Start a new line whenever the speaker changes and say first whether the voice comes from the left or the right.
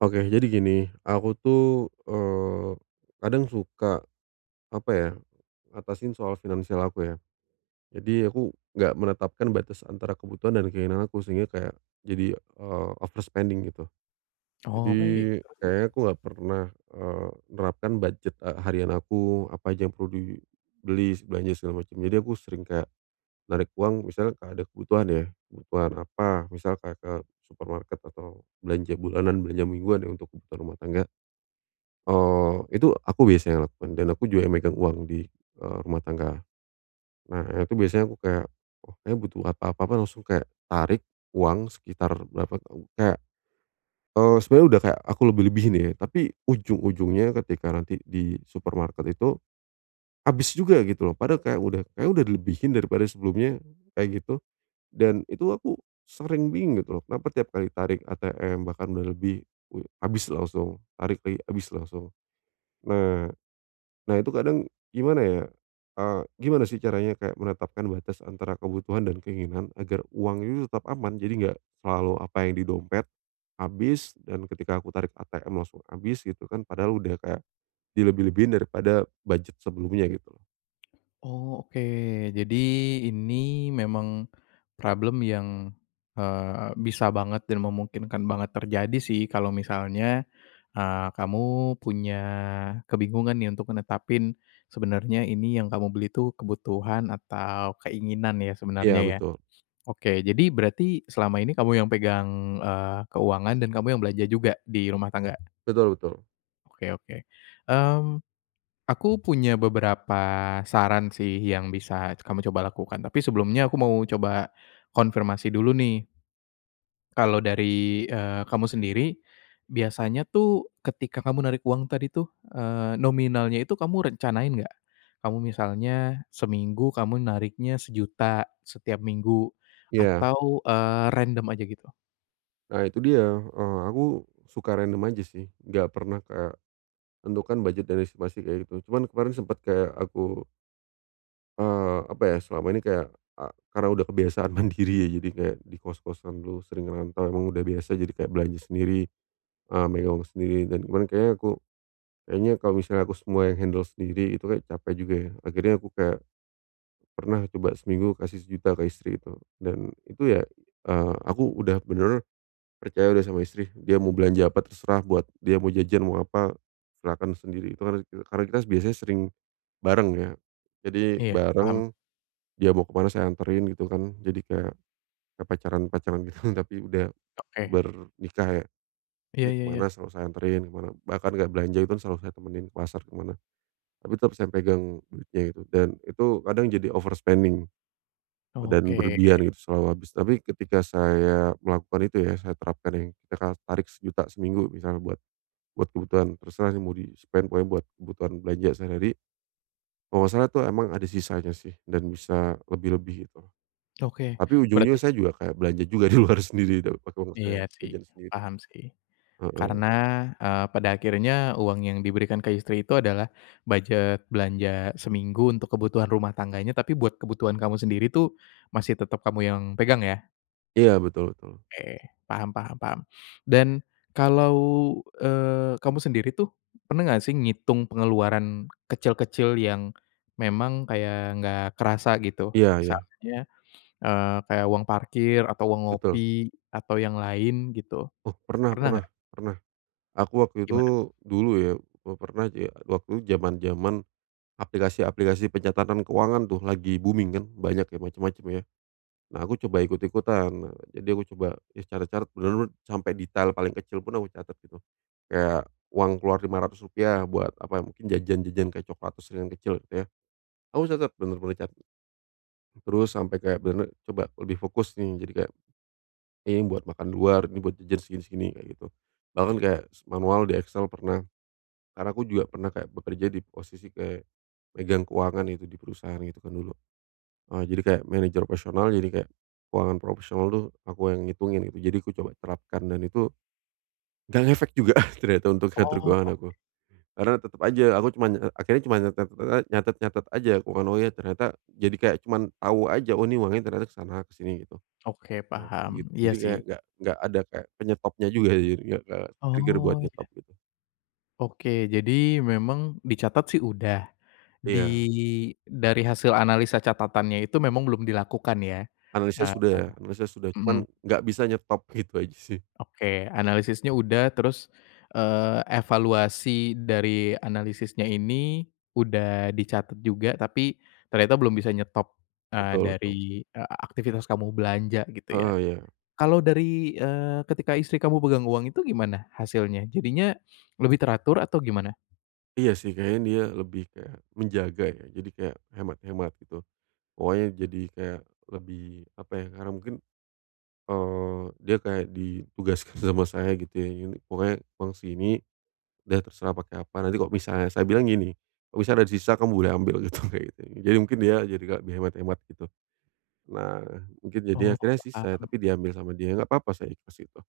right: Oke jadi gini, aku tuh, eee, kadang suka, apa ya, ngatasin soal finansial aku ya. Jadi aku enggak menetapkan batas antara kebutuhan dan keinginan aku sehingga kayak jadi, eee, over spending gitu.
left: Oh
right: Jadi
left: baik, terus
right: kayaknya
left: terus?
right: aku enggak pernah, eee, nerapkan budget e harian aku, apa aja yang perlu dibeli, se belanja segala macam. Jadi aku sering kayak narik uang misalnya ka ada kebutuhan ya, kebutuhan apa misalkan ke supermarket atau belanja bulanan, belanja mingguan ya untuk kebutuhan ke rumah tangga. Eee, itu aku biasanya lakukan dan aku juga yang megang uang di, eee, rumah tangga. Nah ya itu biasanya aku kayak, oh kayaknya butuh apa apa apa, langsung kayak tarik uang sekitar berapa tahu kayak eee, sebenernya udah kayak aku lebih-lebihin ya, tapi ujung-ujungnya ketika nanti di supermarket itu, habis juga gitu loh. Padahal kayak udah kayak udah dilebihin daripada sebelumnya, kayak gitu. Dan itu aku sering bingung gitu loh kenapa tiap kali tarik ATM, bahkan dah lebih u habis langsung tarik lagi, habis langsung. Nah, nah itu kadang gimana ya? A gimana sih caranya kayak menetapkan batas antara kebutuhan dan keinginan agar uangnya tetap aman, jadi enggak selalu apa yang di dompet habis, dan ketika aku tarik ATM langsung habis gitu kan, padahal udah kayak dilebih-lebihin daripada budget sebelumnya gitu loh.
left: Oh, oke. Jadi, ini memang problem yang, eee, bisa banget dan memungkinkan banget terjadi sih. Kalau misalnya, eee, kamu punya kebingungan nih untuk netapin sebenernya ini yang kamu beli itu kebutuhan atau keinginan, ya, sebenarnya,
right: Iya,
left: ya?
right: betul.
left: Oke, jadi, berarti selama ini kamu yang pegang, eee, keuangan, dan kamu yang belanja juga di rumah tangga?
right: Betul betul.
left: Oke oke. Mmm, aku punya beberapa saran sih yang bisa kamu coba lakukan. Tapi sebelumnya aku mau coba konfirmasi dulu nih. Kalau dari, eee, kamu sendiri, biasanya tuh ketika kamu narik uang tadi tuh, eee, nominalnya itu kamu rencanain enggak? Kamu misalnya seminggu kamu nariknya Rp1.000.000, setiap minggu,
right: Iya.
left: atau, eee, random aja, gitu?
right: Nah itu dia, eee, aku suka random aja sih, enggak pernah kayak tentukan budget dan estimasi, kayak gitu. Cuman kemarin sempet kayak aku Eee, apa ya, selama ini kayak a karena udah kebiasaan mandiri ya, jadi kayak di kos-kosan dulu sering ngerantau emang udah biasa jadi kayak belanja sendiri, eee, megang sendiri dan kemarin kayaknya aku, kayaknya kalau misalnya aku semua yang handle sendiri itu kayak capek juga ya. Akhirnya aku kayak pernah coba seminggu kasih Rp1.000.000 ke istri itu dan itu ya, eee, aku udah bener percaya udah sama istri. Dia mau belanja apa terserah, buat dia mau jajan mau apa silahkan sendiri itu kan re karena kita biasanya sering bareng ya. Jadi
left: Iya, paham.
right: bareng, dia mau kemana saya anterin gitu kan, jadi kayak pacaran-pacaran gitu, tapi udah
left: Oke.
right: ber nikah ya.
left: Iya
right: Dia
left: iya iya.
right: kemana selalu saya anterin kemana, bahkan kayak belanja itu kan selalu saya temenin ke pasar, ke mana, tapi tetep saya yang pegang duitnya itu dan itu kadang jadi overspending, eee, dan
left: Oke.
right: berlebihan gitu selalu habis, tapi ketika saya melakukan itu ya, saya terapkan yang kita harus tarik Rp1.000.000 seminggu misal buat buat kebutuhan terserah sih mau di spend pokoknya buat kebutuhan belanja sehari-hari. Kalau nggak salah itu emang ada sisanya sih dan bisa lebih-lebih itu,
left: Oke,
right: tapi ujung-ujungnya
left: berarti
right: saya juga kayak belanja juga di luar sendiri itu, pakai uang
left: Iya
right: saya,
left: sih,
right: jajan sendiri.
left: paham sih.
right: Heeh.
left: Karena, eee, pada akhirnya uang yang diberikan ke istri itu adalah budget belanja seminggu untuk kebutuhan rumah tangganya, tapi buat kebutuhan kamu sendiri itu masih tetep kamu yang pegang ya?
right: Iya, betul betul.
left: Oke, paham paham paham. Dan, kalau, eee, kamu sendiri tuh, pernah enggak sih ngitung pengeluaran kecil-kecil yang memang kayak enggak kerasa, gitu?
right: Iya iya.
left: Misalnya, eee, kayak uang parkir atau uang
right: Betul.
left: ngopi, atau yang lain gitu?
right: Oh, pernah
left: Pernah
right: pernah
left: enggak?
right: pernah. Aku waktu
left: Gimana?
right: itu, dulu ya, pe pernah ja waktu jaman-jaman, aplikasi-aplikasi pencatatan keuangan tuh, lagi booming kan, banyak ya, macam-macam ya. Nah, aku coba ikut-ikutan, nah, jadi aku coba ya catat-catat benar-benar sampai detail paling kecil pun, aku catat gitu, kayak uang keluar Rp.500 buat apa, mungkin jajan-jajan kayak cokelat [unintelligible] yang kecil gitu ya. Aku catat, benar-benar catat. Terus sampai kayak benar-benar coba lebih fokus nih. Jadi kayak, "Ini buat makan luar, ini buat jajan segini-segini," kayak gitu. Bahkan kayak, se manual di Excel pernah. Karena aku juga pernah kayak bekerja di posisi kayak, megang keuangan gitu, di perusahaan gitu kan, dulu. Nah, jadi kayak manager profesional, jadi kayak keuangan profesional tuh, aku a yang ngitungin, gitu. Jadi, aku coba terapkan dan itu, nggak ngefek juga ternyata untuk ngatur
left: Oh,
right: keuangan
left: oke.
right: aku. Karena, tetap aja aku cuma nye ek akhirnya cuma nyatat te ek nyatat-nyatat aja aku kan, oh, ya, ternyata jadi kayak cuman, tahu aja "Oh, ini uangnya ternyata kesana-kesini," gitu.
left: Oke,
right: Nah, kayak
left: paham,
right: gitu,
left: iya
right: jadi kayak
left: sih.
right: nggak nggak ada kayak penyetopnya juga [unintelligible] nggak-nggak ke-trigger buat
left: Oh, iya.
right: nyetop, gitu.
left: Oke, jadi, memang dicatat sih udah. Di
right: Iya.
left: dari hasil analisa catatannya itu memang belum dilakukan ya?
right: Analisis
left: Heeh.
right: sudah analisis sudah, cuma
left: Mhm.
right: nggak bisa nyetop, gitu aja sih.
left: Oke, analisisnya udah terus, eee, evaluasi dari analisisnya ini udah dicatat juga. Tapi, ternyata belum bisa nyetop, eee,
right: Betul
left: dari,
right: betul.
left: e aktivitas kamu belanja, gitu ya?
right: Heeh, iya.
left: Kalau dari, eee, ketika istri kamu pegang uang itu gimana, hasilnya? Jadinya, lebih teratur, atau gimana?
right: Iya sih, kayaknya dia lebih kayak menjaga ya, jadi kayak hemat-hemat, gitu. Pokoknya jadi kayak lebih apa ya, karena mungkin, eee, dia kayak ditugaskan sama saya, gitu ya, yunik "Pokoknya uang sini, udah terserah pakai apa, nanti kalau misalnya" saya bilang gini, "Kalau misal ada di sisa kamu boleh ambil," gitu, kayak gitu kan. Jadi mungkin dia jadi nggak lebih hemat-hemat gitu. Nah, mungkin jadinya
left: Oh,
right: akhirnya sisa, ya
left: paham.
right: tapi diambil sama dia, enggak apa-apa saya ikhlas itu.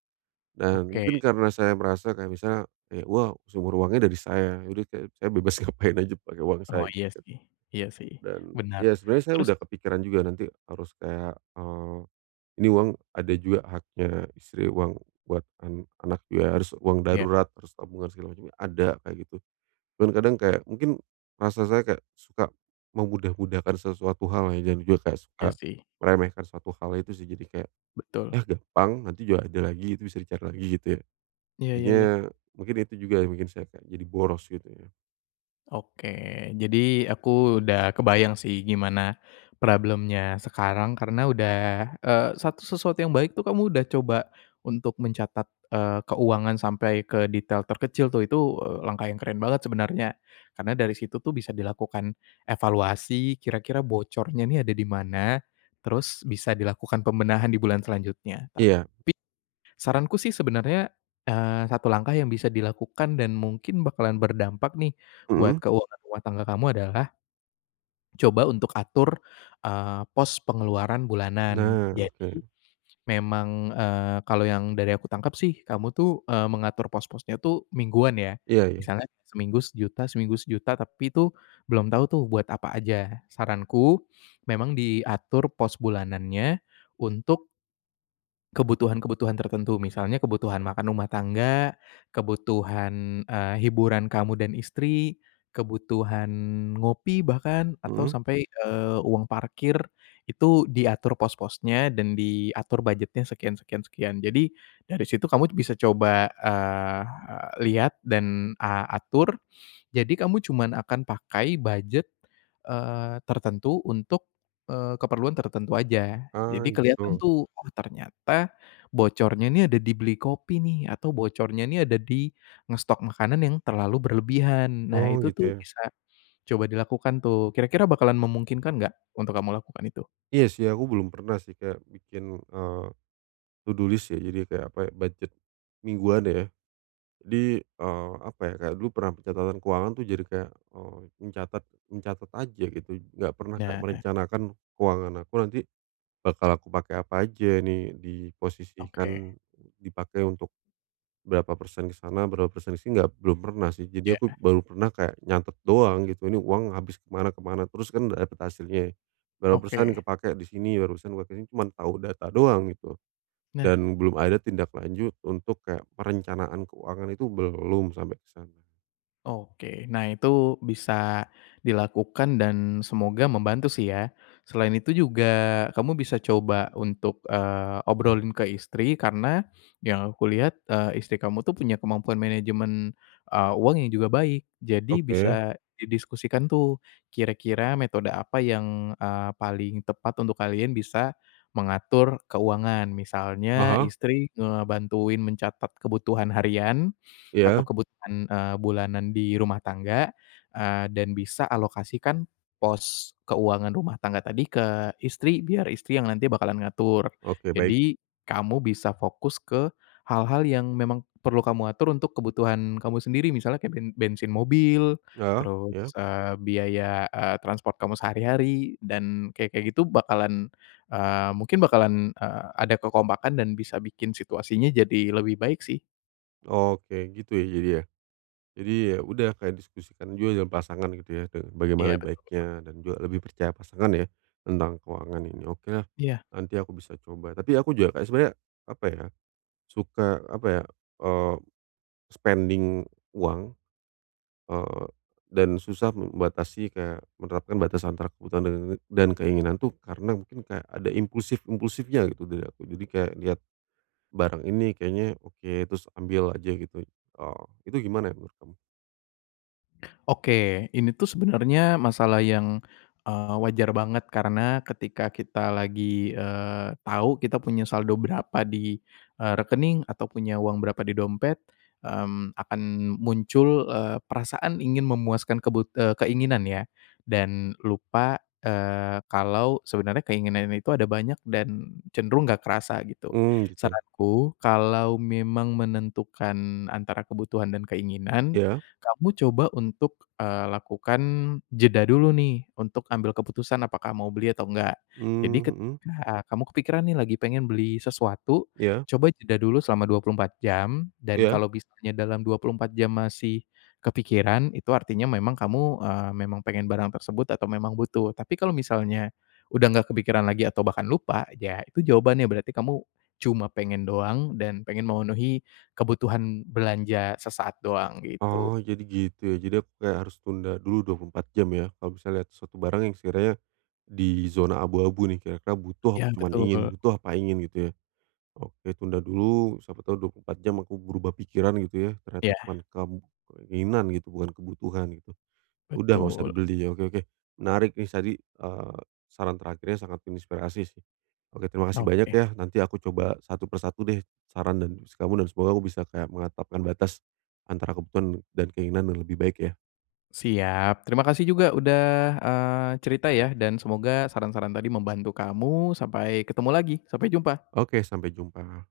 right: Dan
left: Oke.
right: mungkin karena saya merasa kayak misalnya, kayak wow, sumur uangnya dari saya, ya udah saya saya bebas ngapain aja pakai uang
left: Oh,
right: saya
left: iya
right: gitu.
left: sih iya sih,
right: Dan,
left: bener.
right: ya sebenernya saya
left: Terus?
right: udah kepikiran juga nanti harus kayak, eee, ini uang ada juga haknya istri, uang buat an anak ya, harus uang
left: Iya.
right: darurat, terus tabungan segala macem ya, ada kayak gitu. Dan kadang kayak mungkin rasa saya kayak suka memudah-mudahkan sesuatu hal ya dan juga kayak suka
left: Iya sih.
right: meremehkan sesuatu hal itu sih, jadi kayak,
left: Betul.
right: "Yah gampang, nanti juga ada lagi, itu bisa dicari lagi," gitu ya.
left: Iya iya iya.
right: Akhirnya mungkin itu juga yang bikin saya kayak jadi boros gitu ya.
left: Oke. Jadi, aku udah kebayang sih gimana problem-nya sekarang karena udah, eee, satu sesuatu yang baik tuh kamu udah coba untuk mencatat, eee, keuangan sampai ke detail terkecil tuh, itu, eee, langkah yang keren banget sebenarnya. Karena dari situ tuh bisa dilakukan evaluasi kira-kira bocornya ini ada di mana, terus bisa dilakukan pembenahan di bulan selanjutnya,
right: Iya.
left: tapi saranku sih sebenarnya, eee, satu langkah yang bisa dilakukan dan mungkin bakalan berdampak nih buat
right: Mhm.
left: keuangan rumah tangga kamu adalah coba untuk atur, eee, pos pengeluaran bulanan.
right: Nah,
left: Jadi,
right: oke.
left: memang, eee, kalau yang dari aku tangkep sih kamu tuh, eee, mengatur pos-posnya tuh mingguan, ya?
right: Iya iya.
left: Misalnya seminggu 1.000.000 seminggu 1.000.000, tapi itu belum tahu tuh buat apa aja. Saranku, memang diatur pos bulanannya untuk kebutuhan-kebutuhan tertentu. Misalnya, kebutuhan makan rumah tangga, kebutuhan, eee, hiburan kamu dan istri, kebutuhan ngopi bahkan, atau,
right: Mhm.
left: sampai, eee, uang parkir itu diatur pos-posnya, dan diatur budgetnya sekian sekian sekian. Jadi, dari situ kamu bisa coba, eee eee, lihat, dan, a atur. Jadi kamu cuman akan pakai budget, eee, tertentu, untuk, eee, keperluan tertentu aja.
right: Ah,
left: Jadi kelihatan
right: gitu?
left: tuh, "Oh, ternyata bocornya nih ada di beli kopi nih." Atau, bocornya ini ada di ngestok makanan yang terlalu berlebihan. Nah,
right: Oh,
left: itu
right: gitu,
left: tuh
right: ya?
left: bisa coba dilakukan tuh. Kira-kira bakalan memungkinkan nggak untuk kamu lakukan itu?
right: Iya sih, aku belum pernah sih kayak bikin, eee, to do list ya, jadi kayak, apa, budget mingguan ya. Jadi, eee, apa ya, kayak dulu pernah pencatatan keuangan itu jadi kayak, eee, mencatat mencatat aja, gitu. Enggak pernah, Kak,
left: Nah.
right: merencanakan keuangan aku nanti bakal aku pakai apa aja, ini
left: Oke.
right: diposisikan, dipakai untuk berapa persen di sana, berapa persen di sini, enggak belum pernah sih. Jadi aku
left: Iya.
right: baru pernah kayak nyatet doang, gitu, ini uang habis ke mana ke mana, terus kan udah dapat hasilnya. Berapa persen
left: Oke.
right: kepakai di sini, berapa persen cuman tahu data doang gitu.
left: Nah.
right: Dan belum ada tindak lanjut untuk kayak perencanaan keuangan, itu belum sampai ke sana.
left: Oke. Nah, itu bisa dilakukan dan semoga membantu sih ya. Selain itu juga, kamu bisa coba untuk, eee, obrolin ke istri. Karena, yang aku lihat, eee, istri kamu tuh punya kemampuan manajemen, eee, uang yang juga baik. Jadi
right: Oke.
left: bisa didiskusikan tuh, kira-kira metode apa yang, eee, paling tepat untuk kalian bisa mengatur keuangan. Misalnya
right: Heeh.
left: istri ngebantuin mencatat kebutuhan harian, atau
right: Iya.
left: kebutuhan, eee, bulanan di rumah tangga, eee, dan bisa alokasikan pos keuangan rumah tangga tadi ke istri, biar istri yang nanti bakalan ngatur.
right: Oke, baik.
left: Jadi, kamu bisa fokus ke hal-hal yang memang perlu kamu atur untuk kebutuhan kamu sendiri, misalnya kek ben bensin mobil,
right: Heeh,
left: terus,
right: iya.
left: eee, biaya, eee, transpor kamu sehari-hari, dan kayak-kayak gitu bakalan, eee mungkin bakalan, eee, ada kekompakan dan bisa bikin situasinya jadi lebih baik sih.
right: Oke, gitu ya, jadi ya. Jadi ya udah, kayak diskusikan juga dengan pasangan gitu ya,
left: Iya,
right: bagaimana
left: betul.
right: baiknya dan juga lebih percaya pasangan ya, tentang keuangan ini, oke.
left: Iya.
right: Nanti aku bisa coba. Tapi aku juga sebenarnya, apa ya, suka, apa ya, eee, spending uang, eee, dan susah membatasi kayak menerapkan batasan antara kebutuhan dan keinginan itu karena mungkin kayak ada impulsif-impulsifnya, gitu dari aku. Jadi kayak lihat barang ini kayaknya oke, terus ambil aja, gitu. Eee, itu gimana ya menurut kamu?
left: Oke, ini tuh sebenernya masalah yang, eee, wajar banget. Karena ketika kita lagi, eee, tahu kita punya saldo berapa di, eee, rekening, atau punya uang berapa di dompet, mmm, akan muncul, eee, perasaan ingin memuaskan kebut eee, keinginan ya dan lupa, eee, kalau sebenernya keinginan itu ada banyak dan cenderung enggak kerasa, gitu.
right: Hmm, gitu.
left: Saranku, kalau memang menentukan antara kebutuhan dan keinginan,
right: Ya.
left: kamu coba untuk, eee, lakukan jeda dulu nih, untuk ambil keputusan apakah mau beli atau enggak. Jadi
right: Mmm, mhm.
left: ketika kamu kepikiran nih, lagi pengen beli sesuatu,
right: Ya.
left: coba jeda dulu selama 24 jam. Dan
right: Ya.
left: kalau misalnya dalam 24 jam masih kepikiran, itu artinya memang kamu, eee, memang pengen barang tersebut atau memang butuh. Tapi kalau misalnya udah enggak kepikiran lagi atau bahkan lupa, ya itu jawabannya, berarti kamu cuma pengen doang dan pengen memenuhi kebutuhan belanja sesaat doang, gitu.
right: Oh, jadi gitu, ya. Jadi aku kayak harus tunda dulu 24 jam, ya. Kalau bisa lihat suatu barang yang sekiranya di zona abu-abu nih, kira-kira butuh
left: Ya,
right: apa cuma ingin,
left: betul.
right: butuh apa ingin, gitu ya. Oke, tunda dulu, siapa tahu 24 jam aku berubah pikiran, gitu ya, ternyata
left: Iya.
right: cuma kam keinginan gitu, bukan kebutuhan, gitu. Udah, nggak usah
left: Betul.
right: dibeli, ya. Oke oke. Menarik tadi, eee, saran terakhirnya sangat menginspirasi, sih. Oke, terima kasih banyak,
left: Oke.
right: ya. Nanti aku coba satu per satu deh saran kamu dan semoga aku bisa kayak menetapkan batas antara kebutuhan dan keinginan yang lebih baik, ya.
left: Siap. Terima kasih juga udah, eee, cerita ya dan semoga saran-saran tadi membantu kamu. Sampai ketemu lagi. Sampai jumpa.
right: Oke. Sampai jumpa.